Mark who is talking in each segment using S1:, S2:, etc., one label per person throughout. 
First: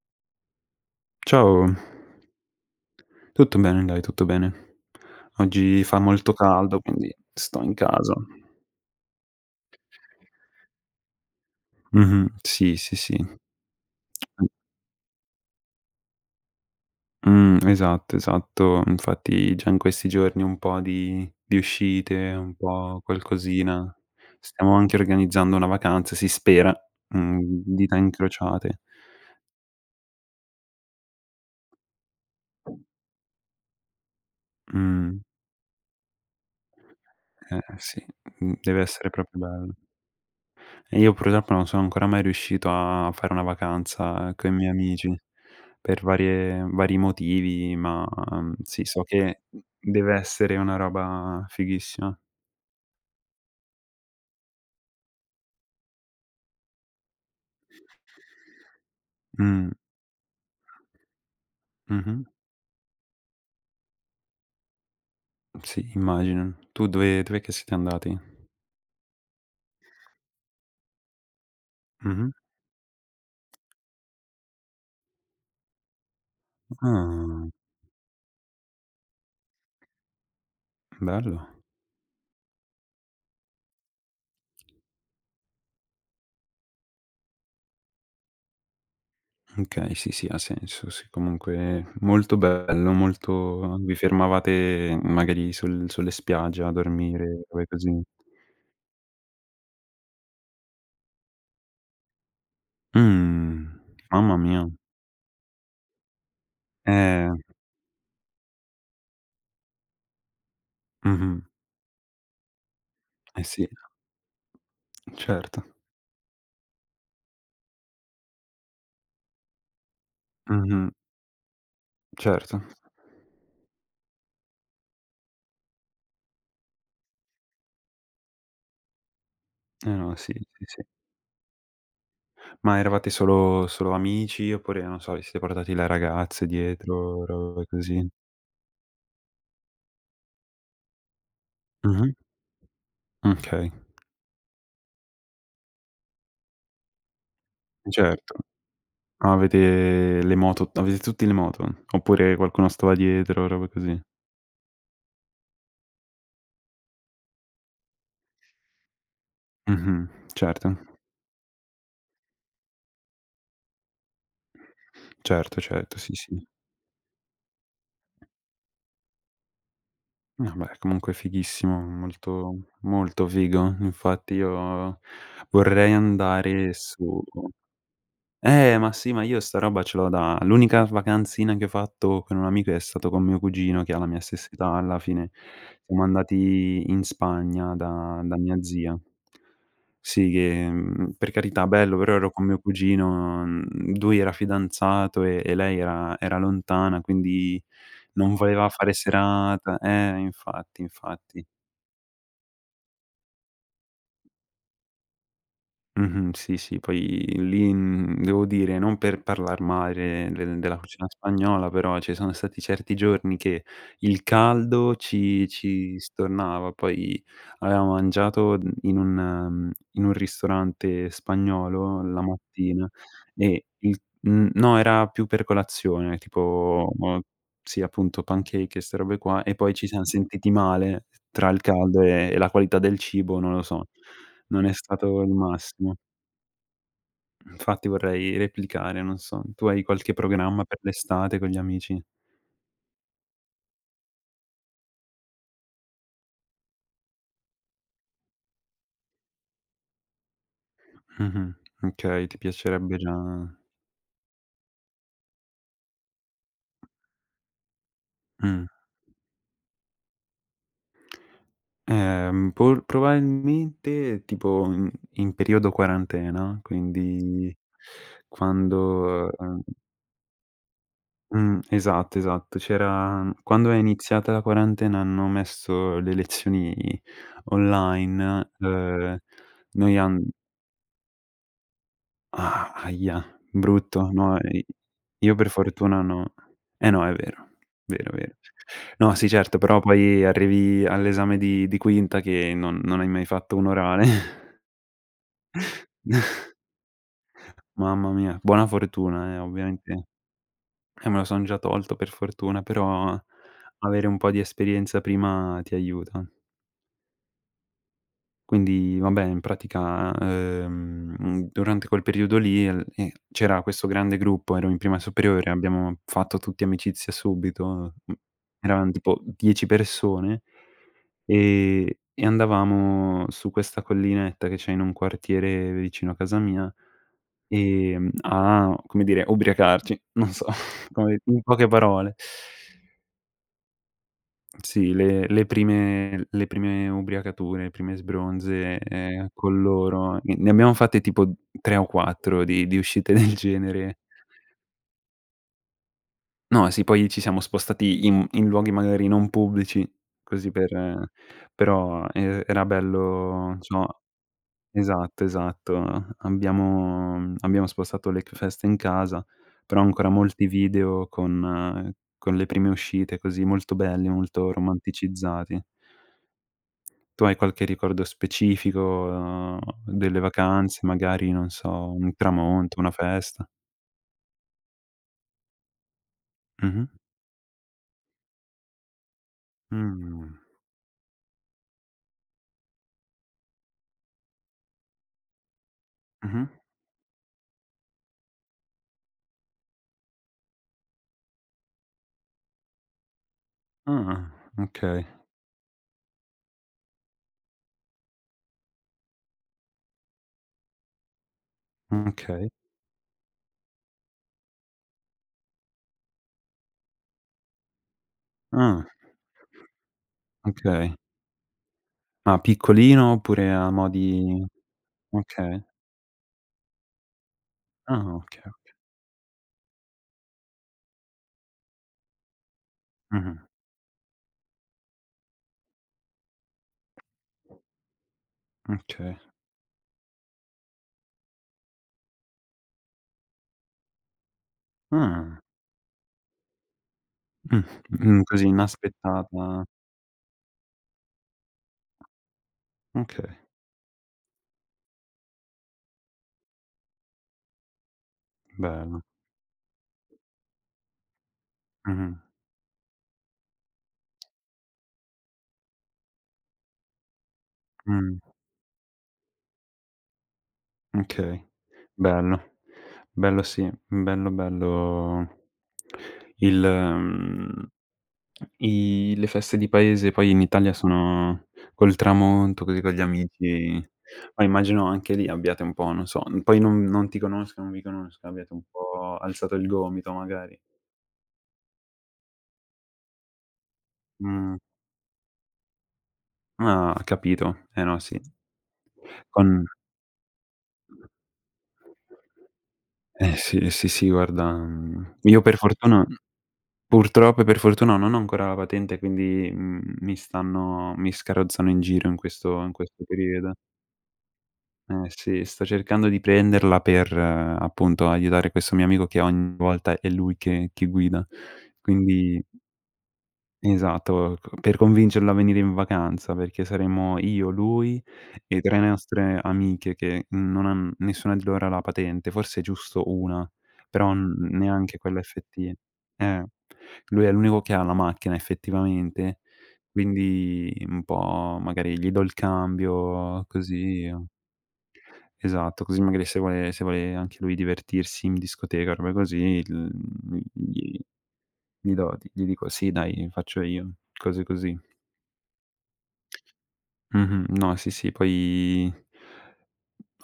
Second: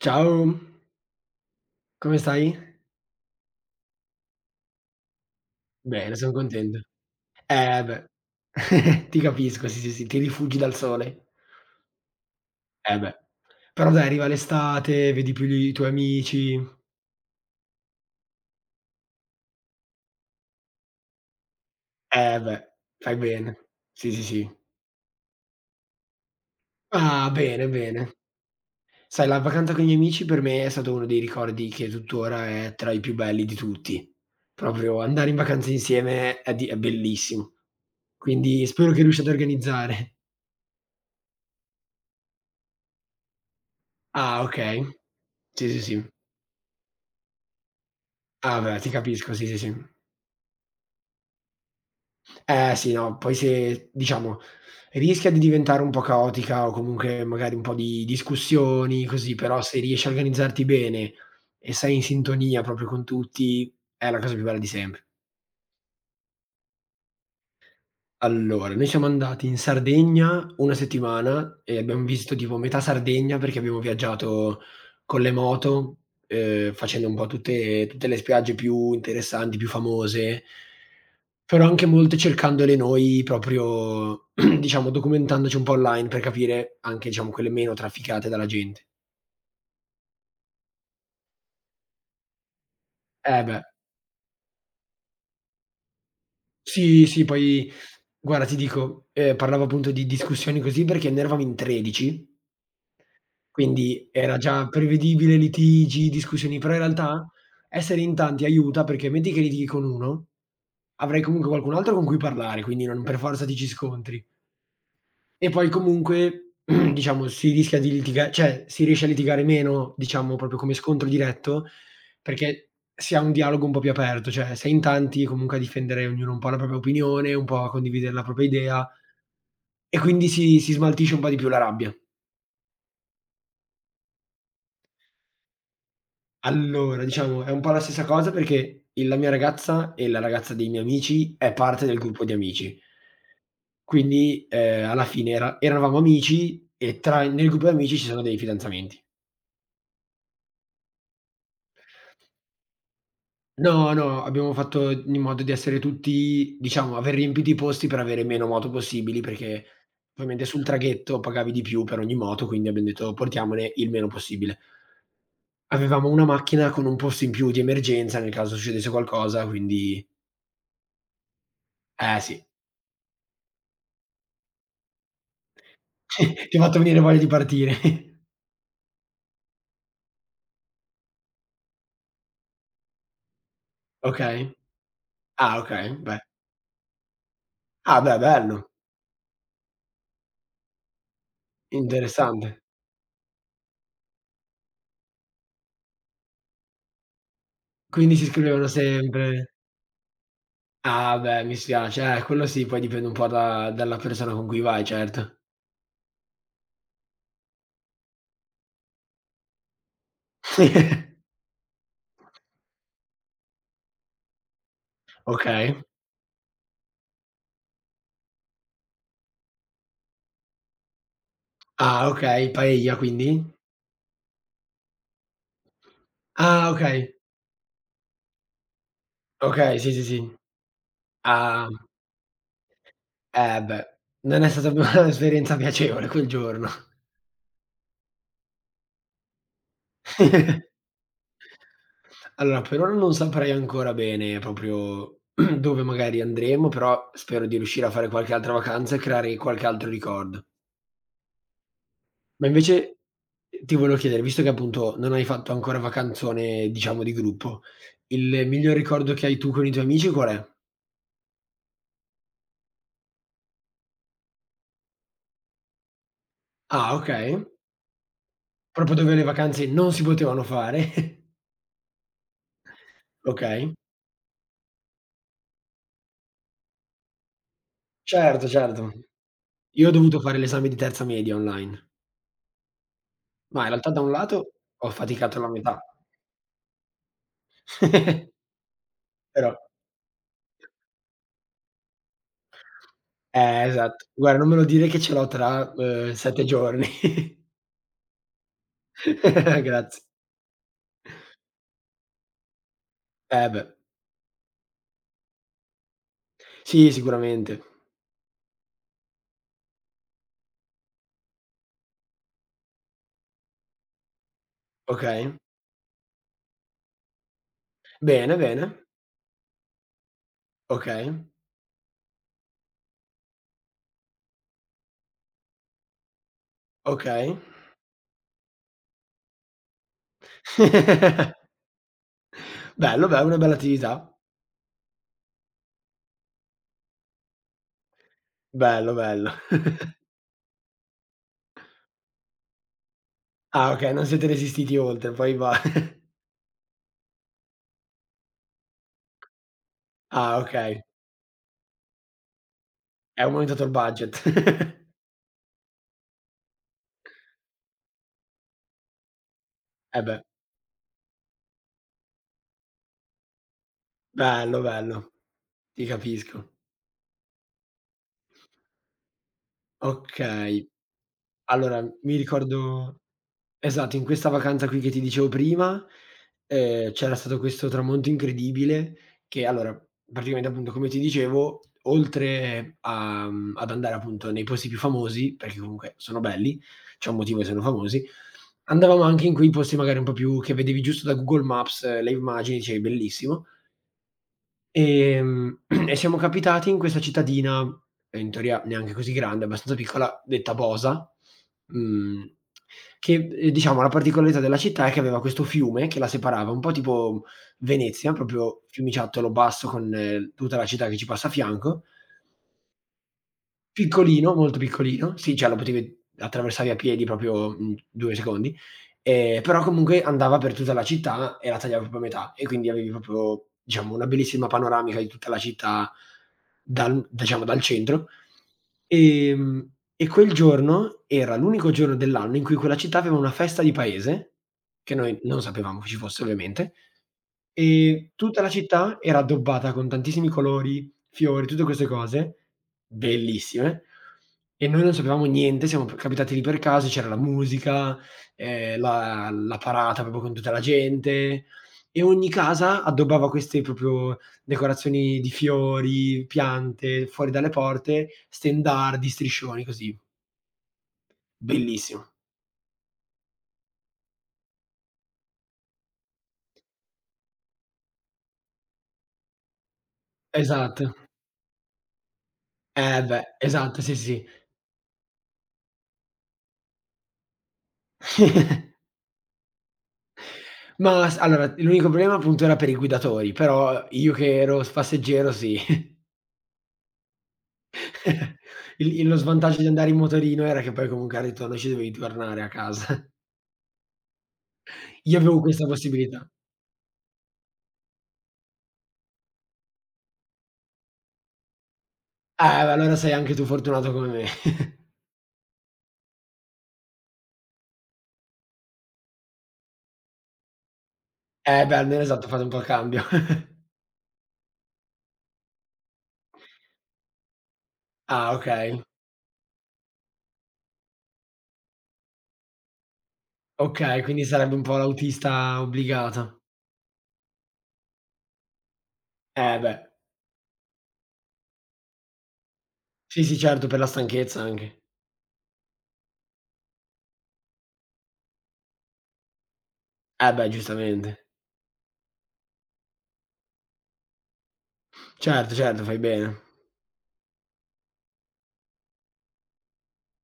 S1: Ciao,
S2: Ciao,
S1: come stai?
S2: tutto bene dai, tutto bene. Oggi fa
S1: Bene, son
S2: molto
S1: contento.
S2: caldo, quindi sto in
S1: Beh.
S2: casa.
S1: Ti capisco, sì, sì, sì, ti rifugi dal sole.
S2: Mh-mh. Sì, sì,
S1: Beh.
S2: sì.
S1: Però dai, arriva l'estate, vedi più i tuoi amici.
S2: Esatto, esatto. Infatti già in questi giorni un po' di uscite, un
S1: Beh,
S2: po'
S1: fai bene.
S2: qualcosina.
S1: Sì, sì, sì.
S2: Stiamo anche organizzando una vacanza, si spera,
S1: Ah,
S2: mhmm,
S1: bene,
S2: dita
S1: bene.
S2: incrociate.
S1: Sai, la vacanza con gli amici per me è stato uno dei ricordi che tuttora è tra i più belli di tutti. Proprio
S2: Mh,
S1: andare in vacanza insieme è di è bellissimo.
S2: eh sì,
S1: Quindi
S2: deve
S1: spero che
S2: essere
S1: riusciate a
S2: proprio bello.
S1: organizzare.
S2: E io purtroppo non sono ancora mai riuscito a fare una vacanza
S1: Ah,
S2: coi miei
S1: okay.
S2: amici,
S1: Sì, sì,
S2: per
S1: sì.
S2: vari motivi, ma,
S1: Ah, beh,
S2: sì,
S1: ti
S2: so
S1: capisco,
S2: che
S1: sì, sì, sì.
S2: deve essere una roba fighissima.
S1: Eh sì, no, poi se diciamo rischia di diventare un po' caotica o comunque magari un po' di discussioni così, però
S2: Mh,
S1: se riesci a organizzarti bene e sei in
S2: mh-mh.
S1: sintonia proprio con tutti, è la cosa più bella di sempre.
S2: Sì, immagino. Tu dove dov'è che siete andati?
S1: Allora, noi siamo andati in Sardegna 1 settimana e abbiamo
S2: Mh-mh.
S1: visto tipo metà Sardegna, perché abbiamo viaggiato con le moto, facendo un po'
S2: Ah,
S1: tutte le spiagge più interessanti, più famose,
S2: bello.
S1: però anche molte cercandole noi proprio, diciamo, documentandoci un po' online per capire anche, diciamo, quelle meno trafficate dalla gente.
S2: Okay, sì, sì, ha senso, sì, comunque molto bello,
S1: Eh beh,
S2: molto vi fermavate magari sulle spiagge a
S1: sì, sì,
S2: dormire, robe
S1: poi
S2: così.
S1: guarda ti dico, parlavo appunto di discussioni così perché ne eravamo in 13.
S2: Mh,
S1: Quindi
S2: mamma
S1: era
S2: mia.
S1: già prevedibile litigi, discussioni, però in
S2: Eh.
S1: realtà essere in tanti aiuta perché metti che litighi con uno, avrai
S2: Mh-mh.
S1: comunque qualcun altro con cui parlare, quindi non per
S2: Eh
S1: forza ti ci
S2: sì,
S1: scontri. E
S2: certo.
S1: poi comunque diciamo si rischia di litiga cioè si riesce a litigare meno, diciamo proprio come
S2: Mh-mh.
S1: scontro diretto,
S2: Certo.
S1: perché si ha un dialogo un po' più aperto, cioè sei in tanti comunque a difendere ognuno un po' la propria opinione, un po' a condividere la propria idea
S2: Eh
S1: e
S2: no,
S1: quindi
S2: sì,
S1: si
S2: sì,
S1: si
S2: sì.
S1: smaltisce un po' di più la rabbia.
S2: Ma eravate solo amici oppure, non so, vi siete portati le ragazze
S1: Allora,
S2: dietro,
S1: diciamo è un
S2: robe
S1: po' la stessa
S2: così?
S1: cosa perché il la mia ragazza e la ragazza dei miei amici è parte del
S2: Mh-mh.
S1: gruppo di amici.
S2: Okay,
S1: Quindi, alla fine eravamo amici e tra nel gruppo di amici ci sono
S2: certo.
S1: dei fidanzamenti.
S2: Ma avete le moto, avete tutti le moto? Oppure qualcuno stava dietro, robe
S1: No,
S2: così?
S1: no, abbiamo fatto in modo di essere tutti diciamo, aver riempito i posti per avere meno moto possibili, perché
S2: Mh-mh.
S1: ovviamente sul
S2: Certo.
S1: traghetto pagavi di più per ogni moto, quindi abbiam detto: "Portiamone il meno possibile".
S2: Certo, certo,
S1: Avevamo
S2: sì,
S1: una
S2: sì.
S1: macchina con un posto in più di emergenza nel caso succedesse qualcosa, quindi
S2: Vabbè, comunque fighissimo,
S1: eh sì.
S2: molto figo. Infatti io vorrei
S1: Ti ha
S2: andare
S1: fatto venire voglia
S2: su.
S1: di partire.
S2: Ma sì, ma io sta roba ce l'ho da l'unica vacanzina che ho fatto con un amico è stato con mio cugino che ha la mia
S1: Okay.
S2: stessa età alla fine.
S1: Ah, okay,
S2: Siamo
S1: beh.
S2: andati in Spagna
S1: Ah, beh,
S2: da
S1: bello,
S2: mia zia. Sì, che, per carità bello, però ero con
S1: interessante.
S2: mio cugino, lui era fidanzato e lei era lontana, quindi
S1: Quindi si
S2: non
S1: scrivevano
S2: voleva fare
S1: sempre.
S2: serata infatti,
S1: Ah, beh,
S2: infatti.
S1: mi spiace. Quello sì, poi dipende un po' da dalla persona con cui vai, certo.
S2: Mh-mh, sì, sì, poi lì, devo dire, non per parlar male della cucina spagnola, però ci sono stati certi giorni che il caldo ci
S1: Okay.
S2: ci stornava. Poi avevamo mangiato in un in un ristorante spagnolo
S1: Ah,
S2: la
S1: okay,
S2: mattina
S1: paella quindi?
S2: e il no, era più per colazione,
S1: Ah,
S2: tipo
S1: okay.
S2: sì, appunto pancake e 'ste robe qua, e poi
S1: Okay,
S2: ci
S1: sì, sì,
S2: siam
S1: sì.
S2: sentiti male tra il
S1: Ah,
S2: caldo e la qualità del cibo, non lo so.
S1: beh, non è
S2: Non
S1: stata
S2: è
S1: più
S2: stato il
S1: un'esperienza
S2: massimo.
S1: piacevole quel giorno.
S2: Infatti vorrei replicare, non so. Tu hai qualche programma per l'estate con gli amici?
S1: Allora, per ora non saprei ancora bene proprio dove magari andremo, però spero di riuscire a fare qualche altra vacanza e creare qualche altro ricordo.
S2: Mh-mh. Okay, ti
S1: Ma
S2: piacerebbe
S1: invece,
S2: già
S1: ti volevo chiedere, visto che appunto non hai fatto ancora vacanzone, diciamo, di gruppo, il
S2: mh.
S1: miglior ricordo che hai tu con i tuoi amici qual è?
S2: Por Probabilmente tipo in in periodo quarantena,
S1: Ah, okay.
S2: quindi
S1: Proprio dove le
S2: quando
S1: vacanze non si potevano fare.
S2: esatto, esatto. C'era quando
S1: Okay.
S2: è iniziata la quarantena hanno messo le lezioni
S1: Certo,
S2: online,
S1: certo. Io ho
S2: noi
S1: dovuto
S2: an.
S1: fare l'esame di terza media online,
S2: Ah, ahia,
S1: ma in realtà da un
S2: brutto. No,
S1: lato
S2: i
S1: ho
S2: io
S1: faticato la
S2: per
S1: metà,
S2: fortuna no. Eh no, è vero. Vero, vero. No, sì
S1: però
S2: certo, però poi arrivi all'esame di quinta che non hai mai fatto un orale.
S1: Esatto. Guarda, non me lo dire che ce l'ho tra, 7 giorni.
S2: Mamma mia, buona fortuna
S1: Grazie.
S2: ovviamente. Me lo son già tolto per fortuna, però
S1: Beh.
S2: avere un po' di esperienza prima ti aiuta.
S1: Sì, sicuramente.
S2: Quindi vabbè, in pratica, durante quel periodo lì, el c'era questo grande gruppo, ero in prima
S1: Okay.
S2: superiore, abbiamo fatto tutti amicizia subito,
S1: Bene, bene.
S2: eravam tipo 10 persone,
S1: Okay,
S2: ehm, e andavamo su questa collinetta che c'è in un quartiere vicino a casa mia,
S1: okay.
S2: a, come dire, ubriacarci, non so, come in poche parole.
S1: Bello, bello, una bella attività.
S2: Sì, le prime ubriacature, le prime sbronze,
S1: Bello, bello.
S2: con loro, ne abbiamo fatte tipo 3 o 4 di uscite del
S1: Ah, okay,
S2: genere.
S1: non siete resistiti oltre, poi va
S2: No, sì, poi ci siamo spostati in luoghi magari non pubblici,
S1: ah,
S2: così
S1: okay.
S2: per però e era
S1: È
S2: bello
S1: aumentato il
S2: insomma
S1: budget.
S2: esatto, esatto. Abbiamo spostato l'Hackfest in casa, però ancora
S1: Beh.
S2: molti video eh, con le prime uscite, così molto belli, molto
S1: Bello, bello.
S2: romanticizzati.
S1: Ti capisco.
S2: Tu hai qualche ricordo specifico delle
S1: Okay.
S2: vacanze, magari, non so,
S1: Allora,
S2: un
S1: mi
S2: tramonto, una
S1: ricordo
S2: festa?
S1: esatto, in questa vacanza qui che ti dicevo prima,
S2: Mh-mh.
S1: c'era stato questo tramonto incredibile che allora,
S2: Mh.
S1: praticamente appunto come ti dicevo, oltre ad andare appunto nei posti più famosi, perché comunque sono
S2: Mh-mh.
S1: belli, c'è un motivo che sono famosi, andavamo anche in quei posti magari un po' più che vedevi giusto da Google Maps le immagini, dicevi: "Bellissimo".
S2: Ah, okay,
S1: Ehm, e siamo capitati in questa cittadina, in teoria neanche così grande, abbastanza piccola, detta Bosa, mhmm,
S2: okay.
S1: che, diciamo la particolarità della città è che aveva questo fiume che la separava, un po' tipo Venezia, proprio
S2: Ah,
S1: fiumiciattolo basso con tutta la città
S2: okay.
S1: che ci passa a fianco.
S2: Ma piccolino oppure a mo'
S1: Piccolino,
S2: di
S1: molto piccolino. Sì, cioè lo
S2: okay.
S1: potevi attraversare a piedi proprio in
S2: Ah,
S1: 2
S2: okay,
S1: secondi,
S2: okay.
S1: però comunque andava per tutta la città e la tagliava proprio a metà e quindi avevi
S2: Mh-mh.
S1: proprio, diciamo, una bellissima panoramica di tutta la città dal, diciamo, dal centro.
S2: Okay.
S1: E quel giorno era l'unico giorno dell'anno in cui quella città aveva una festa di paese, che noi
S2: Ah.
S1: non sapevamo che ci fosse ovviamente,
S2: Mh.
S1: e tutta
S2: Così
S1: la città era
S2: inaspettata.
S1: addobbata con tantissimi colori, fiori, tutte queste cose
S2: Okay,
S1: bellissime e noi non sapevamo niente, siamo p capitati lì per caso, c'era la musica, ehm,
S2: bello.
S1: la la parata proprio con tutta la gente e
S2: Mh-mh.
S1: ogni casa addobbava queste proprio decorazioni di fiori, piante, fuori dalle porte,
S2: Mh.
S1: stendardi, striscioni così.
S2: Okay,
S1: Bellissimo.
S2: bello. Bello sì, bello, bello il i le feste di paese poi in Italia
S1: Esatto.
S2: sono col tramonto, così con gli
S1: Eh beh, esatto,
S2: amici.
S1: sì, sì.
S2: Ma immagino anche lì abbiate un po', non so, poi non ti conosca, non vi conosca, abbiate un po' alzato il gomito magari.
S1: Ma s allora l'unico problema appunto era per i guidatori, però io che
S2: Mh.
S1: ero s passeggero sì.
S2: Ah, capito. Eh no, sì.
S1: Il lo svantaggio di
S2: Con
S1: andare in motorino era che poi comunque al ritorno ci dovevi tornare a casa.
S2: eh sì, sì, sì, guarda,
S1: Io avevo
S2: io per
S1: questa
S2: fortuna.
S1: possibilità.
S2: Purtroppo e per fortuna non ho ancora la patente, quindi, mi stanno mi scarrozzano in giro in questo in
S1: Beh, allora
S2: questo
S1: sei anche tu
S2: periodo.
S1: fortunato come me.
S2: Eh sì, sto cercando di prenderla per, appunto, aiutare questo mio amico che ogni volta è lui che guida.
S1: Beh, almeno esatto,
S2: Quindi
S1: fate un po' il cambio.
S2: esatto, c per convincerlo a venire in vacanza, perché saremo io, lui
S1: Ah,
S2: e 3
S1: okay.
S2: nostre amiche che non han nessuna di loro ha la patente, forse giusto una,
S1: Okay,
S2: però
S1: quindi
S2: n
S1: sarebbe un po'
S2: neanche quella
S1: l'autista
S2: effettiva.
S1: obbligato.
S2: Eh, lui è l'unico che ha la macchina effettivamente,
S1: Beh.
S2: quindi un po' magari gli do il
S1: Sì, sì,
S2: cambio
S1: certo, per la
S2: così o
S1: stanchezza anche.
S2: esatto, così magari se vuole anche lui divertirsi in discoteca, robe così, l
S1: Beh,
S2: gli
S1: giustamente.
S2: gli do gli dico: "Sì dai, faccio io", cose così.
S1: Certo, certo, fai bene.
S2: Mh-mh. No, sì, sì, poi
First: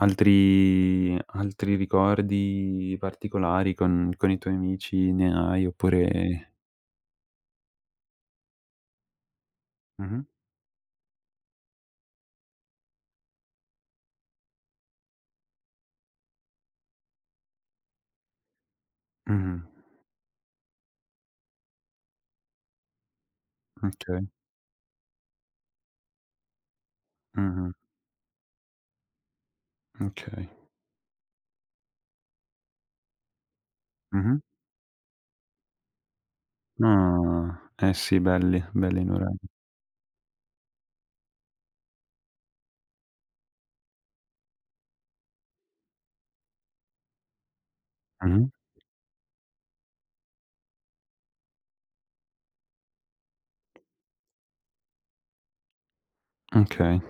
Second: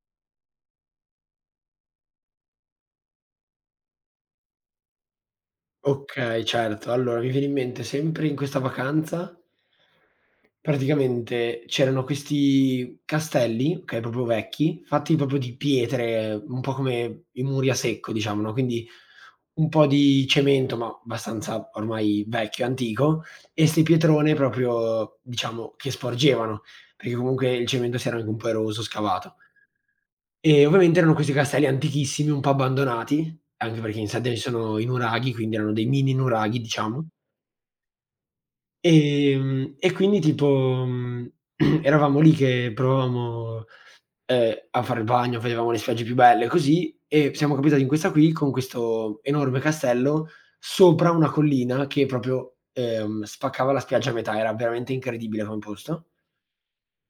S2: altri ricordi particolari con i tuoi amici ne hai
S1: Okay,
S2: oppure
S1: certo. Allora, mi viene in mente sempre in questa vacanza
S2: mh-mh,
S1: praticamente c'erano questi castelli, okay, proprio vecchi, fatti proprio di pietre, un po' come i muri a secco diciamo, no, quindi
S2: mh-mh,
S1: un po' di cemento, ma abbastanza ormai vecchio, antico, e 'ste
S2: okay,
S1: pietrone proprio, diciamo, che sporgevano, perché comunque il
S2: mh-mh,
S1: cemento si era anche un po' eroso, scavato.
S2: okay,
S1: E ovviamente erano questi castelli antichissimi, un po' abbandonati, anche perché in Sardegna
S2: mh-mh.
S1: ci sono i nuraghi, quindi erano dei mini nuraghi, diciamo.
S2: Ah, eh sì, belli, belli Nuraghi.
S1: E quindi tipo, mhmm, eravamo lì che provavamo a fare il bagno, vedevamo le spiagge più belle, così, e siamo capitati in questa qui, con
S2: Mh-mh,
S1: questo enorme castello, sopra una collina che proprio, spaccava la spiaggia a metà, era veramente incredibile come posto.
S2: okay,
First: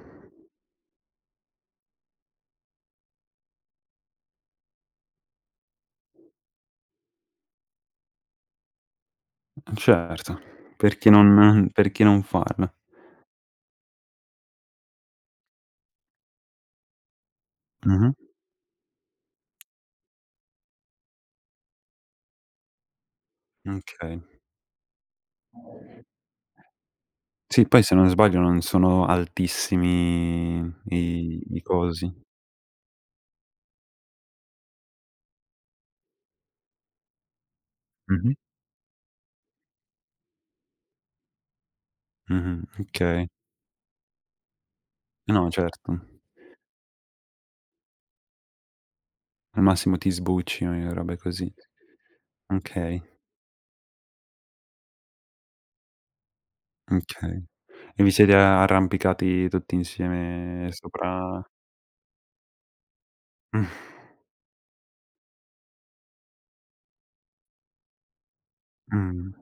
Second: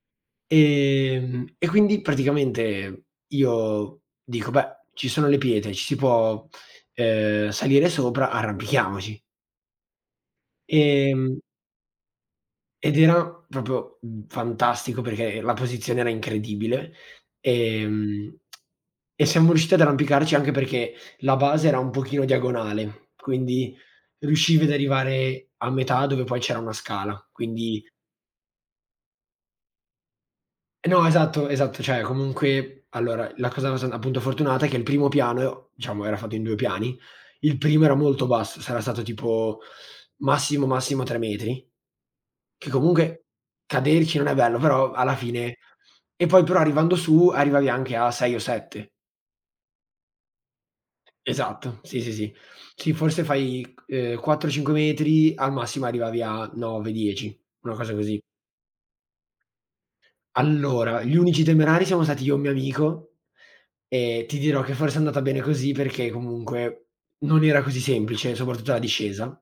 S1: E quindi praticamente io dico: "Beh, ci sono le pietre, ci si può, salire sopra, arrampichiamoci".
S2: certo,
S1: Ehm
S2: perché non farlo?
S1: Ed era proprio, fantastico perché la posizione era incredibile,
S2: Mh-mh,
S1: ehm, e siamo riusciti ad arrampicarci anche perché la base era un pochino diagonale, quindi
S2: okay.
S1: riuscivi ad arrivare a metà dove poi c'era una scala.
S2: Sì,
S1: Quindi
S2: poi se non sbaglio non sono altissimi
S1: no,
S2: i
S1: esatto,
S2: i
S1: esatto. Cioè,
S2: cosi.
S1: comunque allora, la cosa s appunto fortunata è che il primo piano, diciamo era fatto in 2 piani, il primo era molto
S2: Mh-mh,
S1: basso, sarà stato tipo massimo, massimo 3 metri,
S2: mh-mh,
S1: che comunque
S2: okay.
S1: caderci non è bello, però alla
S2: No,
S1: fine
S2: certo.
S1: e poi però arrivando su arrivavi anche a 6 o 7.
S2: Al massimo ti sbucci e robe così.
S1: Esatto, sì, sì, sì. Sì,
S2: Okay,
S1: forse fai, 4, 5 metri, al massimo arrivavi a 9, 10,
S2: okay.
S1: una cosa
S2: E vi
S1: così.
S2: siete a arrampicati tutti insieme
S1: Allora, gli
S2: sopra
S1: unici temerari siamo stati io e un mio amico, e ti dirò che forse è andata bene così perché comunque non era così semplice, soprattutto la
S2: mh,
S1: discesa.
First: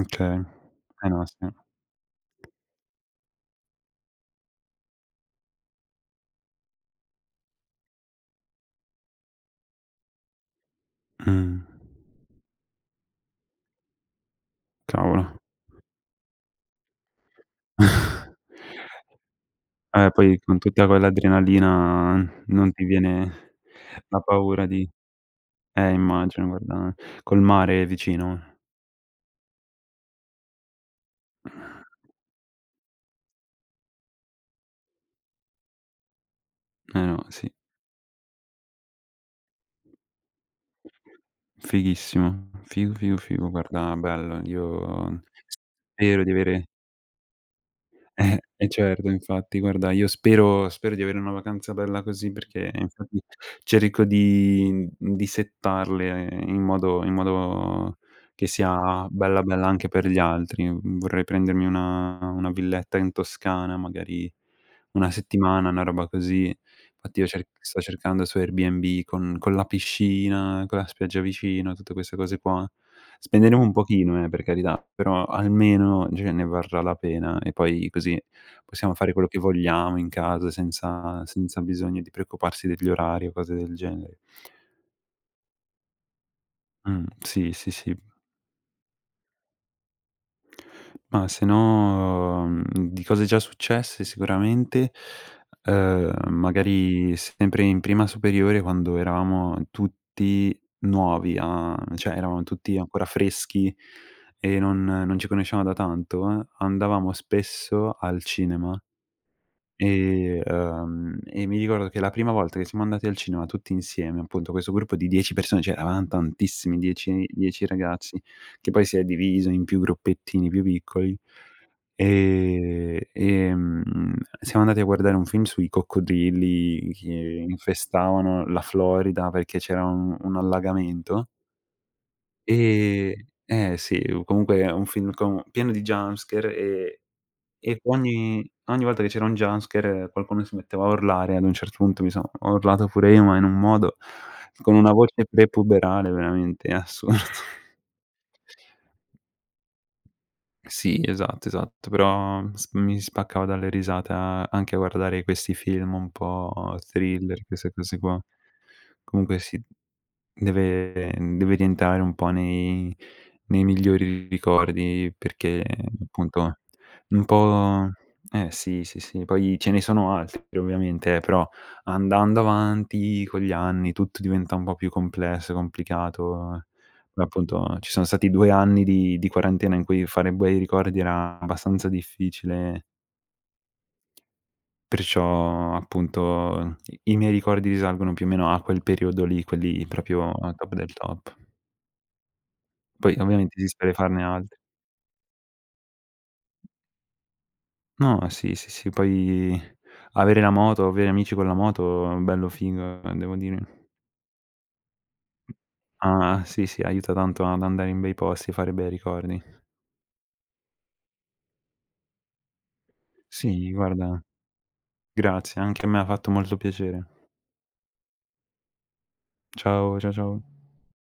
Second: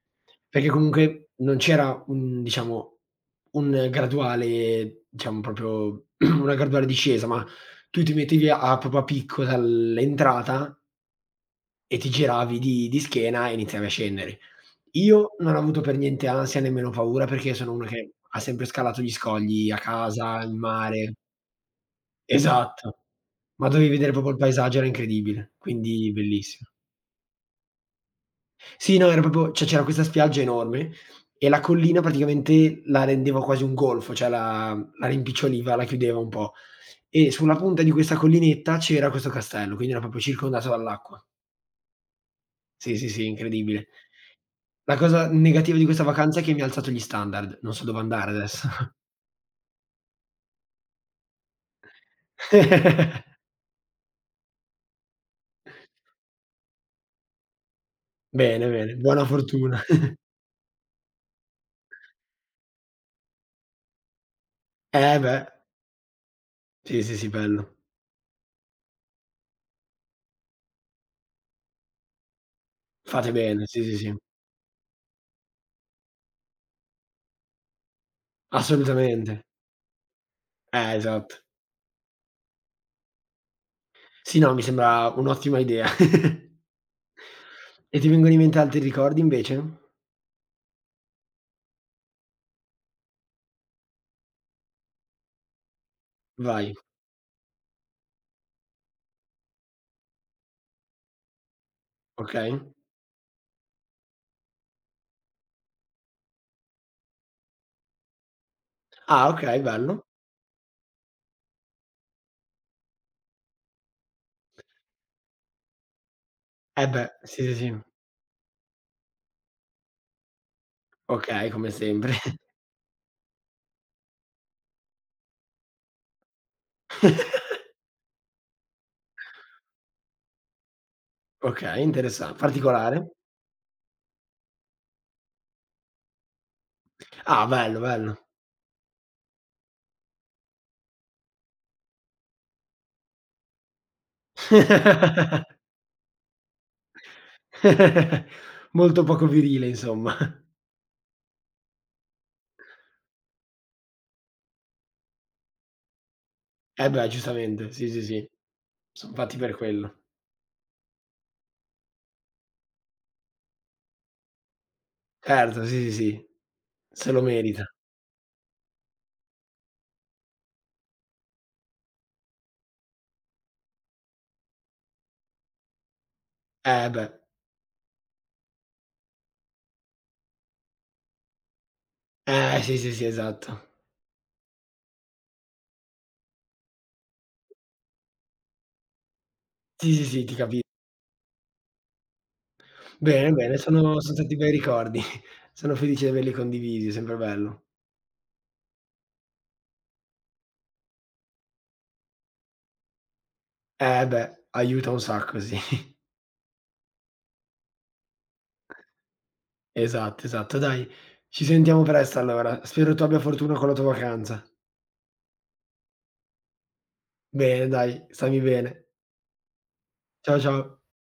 S2: okay.
S1: Perché
S2: Eh no,
S1: comunque
S2: sì.
S1: non c'era un diciamo, un graduale, diciamo proprio una graduale discesa, ma tu ti mettevi a proprio a picco dall'entrata
S2: Mh,
S1: e ti giravi di schiena e iniziavi a scendere.
S2: cavolo.
S1: Io non ho avuto per niente ansia, nemmeno paura, perché sono uno che ha sempre scalato gli scogli, a
S2: Poi
S1: casa, il
S2: con tutta
S1: mare.
S2: quell'adrenalina non ti
S1: Esatto,
S2: viene
S1: ma dovevi vedere
S2: la
S1: proprio il
S2: paura
S1: paesaggio, era
S2: di
S1: incredibile, quindi
S2: immagino
S1: bellissimo.
S2: guarda, col mare vicino?
S1: Sì, no, era proprio cioè c'era questa spiaggia enorme e la collina praticamente la rendeva quasi un golfo, cioè la rimpiccioliva, la chiudeva un po'.
S2: Eh no,
S1: E
S2: sì,
S1: sulla punta di questa collinetta c'era questo castello, quindi era proprio circondato dall'acqua.
S2: fighissimo. Figo,
S1: Sì, sì,
S2: figo,
S1: sì,
S2: figo,
S1: incredibile.
S2: guarda bello.
S1: La
S2: Io
S1: cosa negativa di questa
S2: spero di
S1: vacanza è che mi ha
S2: avere.
S1: alzato gli standard, non so dove andare adesso.
S2: Eh certo, infatti. Guarda, io spero di avere una vacanza bella così perché infatti cerco di settarle in modo che
S1: Bene, bene,
S2: sia
S1: buona
S2: bella, bella
S1: fortuna.
S2: anche per gli altri. Mhmm, vorrei prendermi una villetta in Toscana, magari 1
S1: Eh beh,
S2: settimana, una roba così.
S1: sì, sì,
S2: Infatti io
S1: sì,
S2: cer
S1: bello.
S2: sto cercando su Airbnb con la piscina, con la spiaggia vicino, tutte queste cose qua.
S1: Fate
S2: Spenderemo
S1: bene,
S2: un
S1: sì, sì, sì,
S2: pochino, per carità, però almeno cioè ne varrà la pena e poi così possiamo fare quello che
S1: assolutamente.
S2: vogliamo in casa senza
S1: Esatto.
S2: bisogno di preoccuparsi degli orari o cose del genere.
S1: Sì, no, mi sembra un'ottima idea.
S2: Sì, sì, sì.
S1: E ti vengono in mente altri ricordi invece?
S2: Ma se no, di cose già successe sicuramente,
S1: Vai,
S2: magari sempre in prima superiore quando eravamo tutti nuovi a cioè eravamo
S1: okay.
S2: tutti ancora freschi e non ci conoscevamo da tanto, andavamo spesso al cinema.
S1: Ah, okay, bello.
S2: E mi ricordo che la prima volta che siamo andati al cinema tutti insieme, appunto questo gruppo di 10 persone, cioè eravam tantissimi,
S1: Eh beh,
S2: 10-
S1: sì, sì,
S2: 10
S1: sì.
S2: ragazzi, che poi si è diviso in più gruppettini più piccoli,
S1: Okay, come sempre.
S2: ehm, ehm, siamo andati a guardare un film sui coccodrilli che infestavano la Florida perché c'era un allagamento.
S1: Okay, interessan particolare.
S2: Ehm eh sì, comunque è un film con pieno di jumpscare
S1: Ah,
S2: e
S1: bello, bello.
S2: ogni ogni volta che c'era un jump scare qualcuno si metteva a urlare, ad un certo punto mi sono ho urlato pure io, ma in un modo con una voce prepuberale veramente assurdo.
S1: Molto poco virile insomma.
S2: Sì, esatto, esatto, però s mi spaccavo dalle risate a anche a guardare questi film un po'
S1: Eh beh,
S2: thriller,
S1: giustamente,
S2: queste
S1: sì,
S2: cose
S1: sì,
S2: qua.
S1: sì, son fatti
S2: Comunque
S1: per
S2: sì.
S1: quello.
S2: Deve rientrare un po' nei nei migliori ricordi perché
S1: Certo, sì, sì, sì,
S2: appunto
S1: se lo
S2: un
S1: merita.
S2: po' eh sì, sì, sì, poi ce ne sono altri ovviamente, però andando avanti con gli anni tutto diventa un po' più complesso, complicato.
S1: Eh beh.
S2: Poi appunto ci sono stati 2 anni di quarantena in cui fare bei ricordi era abbastanza
S1: Sì,
S2: difficile,
S1: sì, sì, esatto.
S2: perciò appunto i i miei ricordi risalgono più o meno a quel periodo lì, quelli
S1: Sì, sì, sì,
S2: proprio
S1: ti
S2: al
S1: capi
S2: top del top. Poi
S1: Bene, bene,
S2: ovviamente si spera di
S1: son
S2: farne
S1: stati bei
S2: altri.
S1: ricordi. Sono felice di averli condivisi, sempre bello.
S2: No, sì, sì, sì, poi avere la moto, avere amici con la moto, bello figo, devo dire.
S1: Eh beh, aiuta un sacco, sì.
S2: Ah, sì, sì, aiuta tanto ad andare in bei posti, e fare bei ricordi.
S1: Esatto, esatto. Dai, ci sentiamo presto allora. Spero tu abbia fortuna con
S2: Sì,
S1: la tua
S2: guarda,
S1: vacanza.
S2: grazie, anche a me ha fatto molto piacere.
S1: Bene dai, stammi bene.
S2: Ciao, ciao.
S1: Ciao, ciao.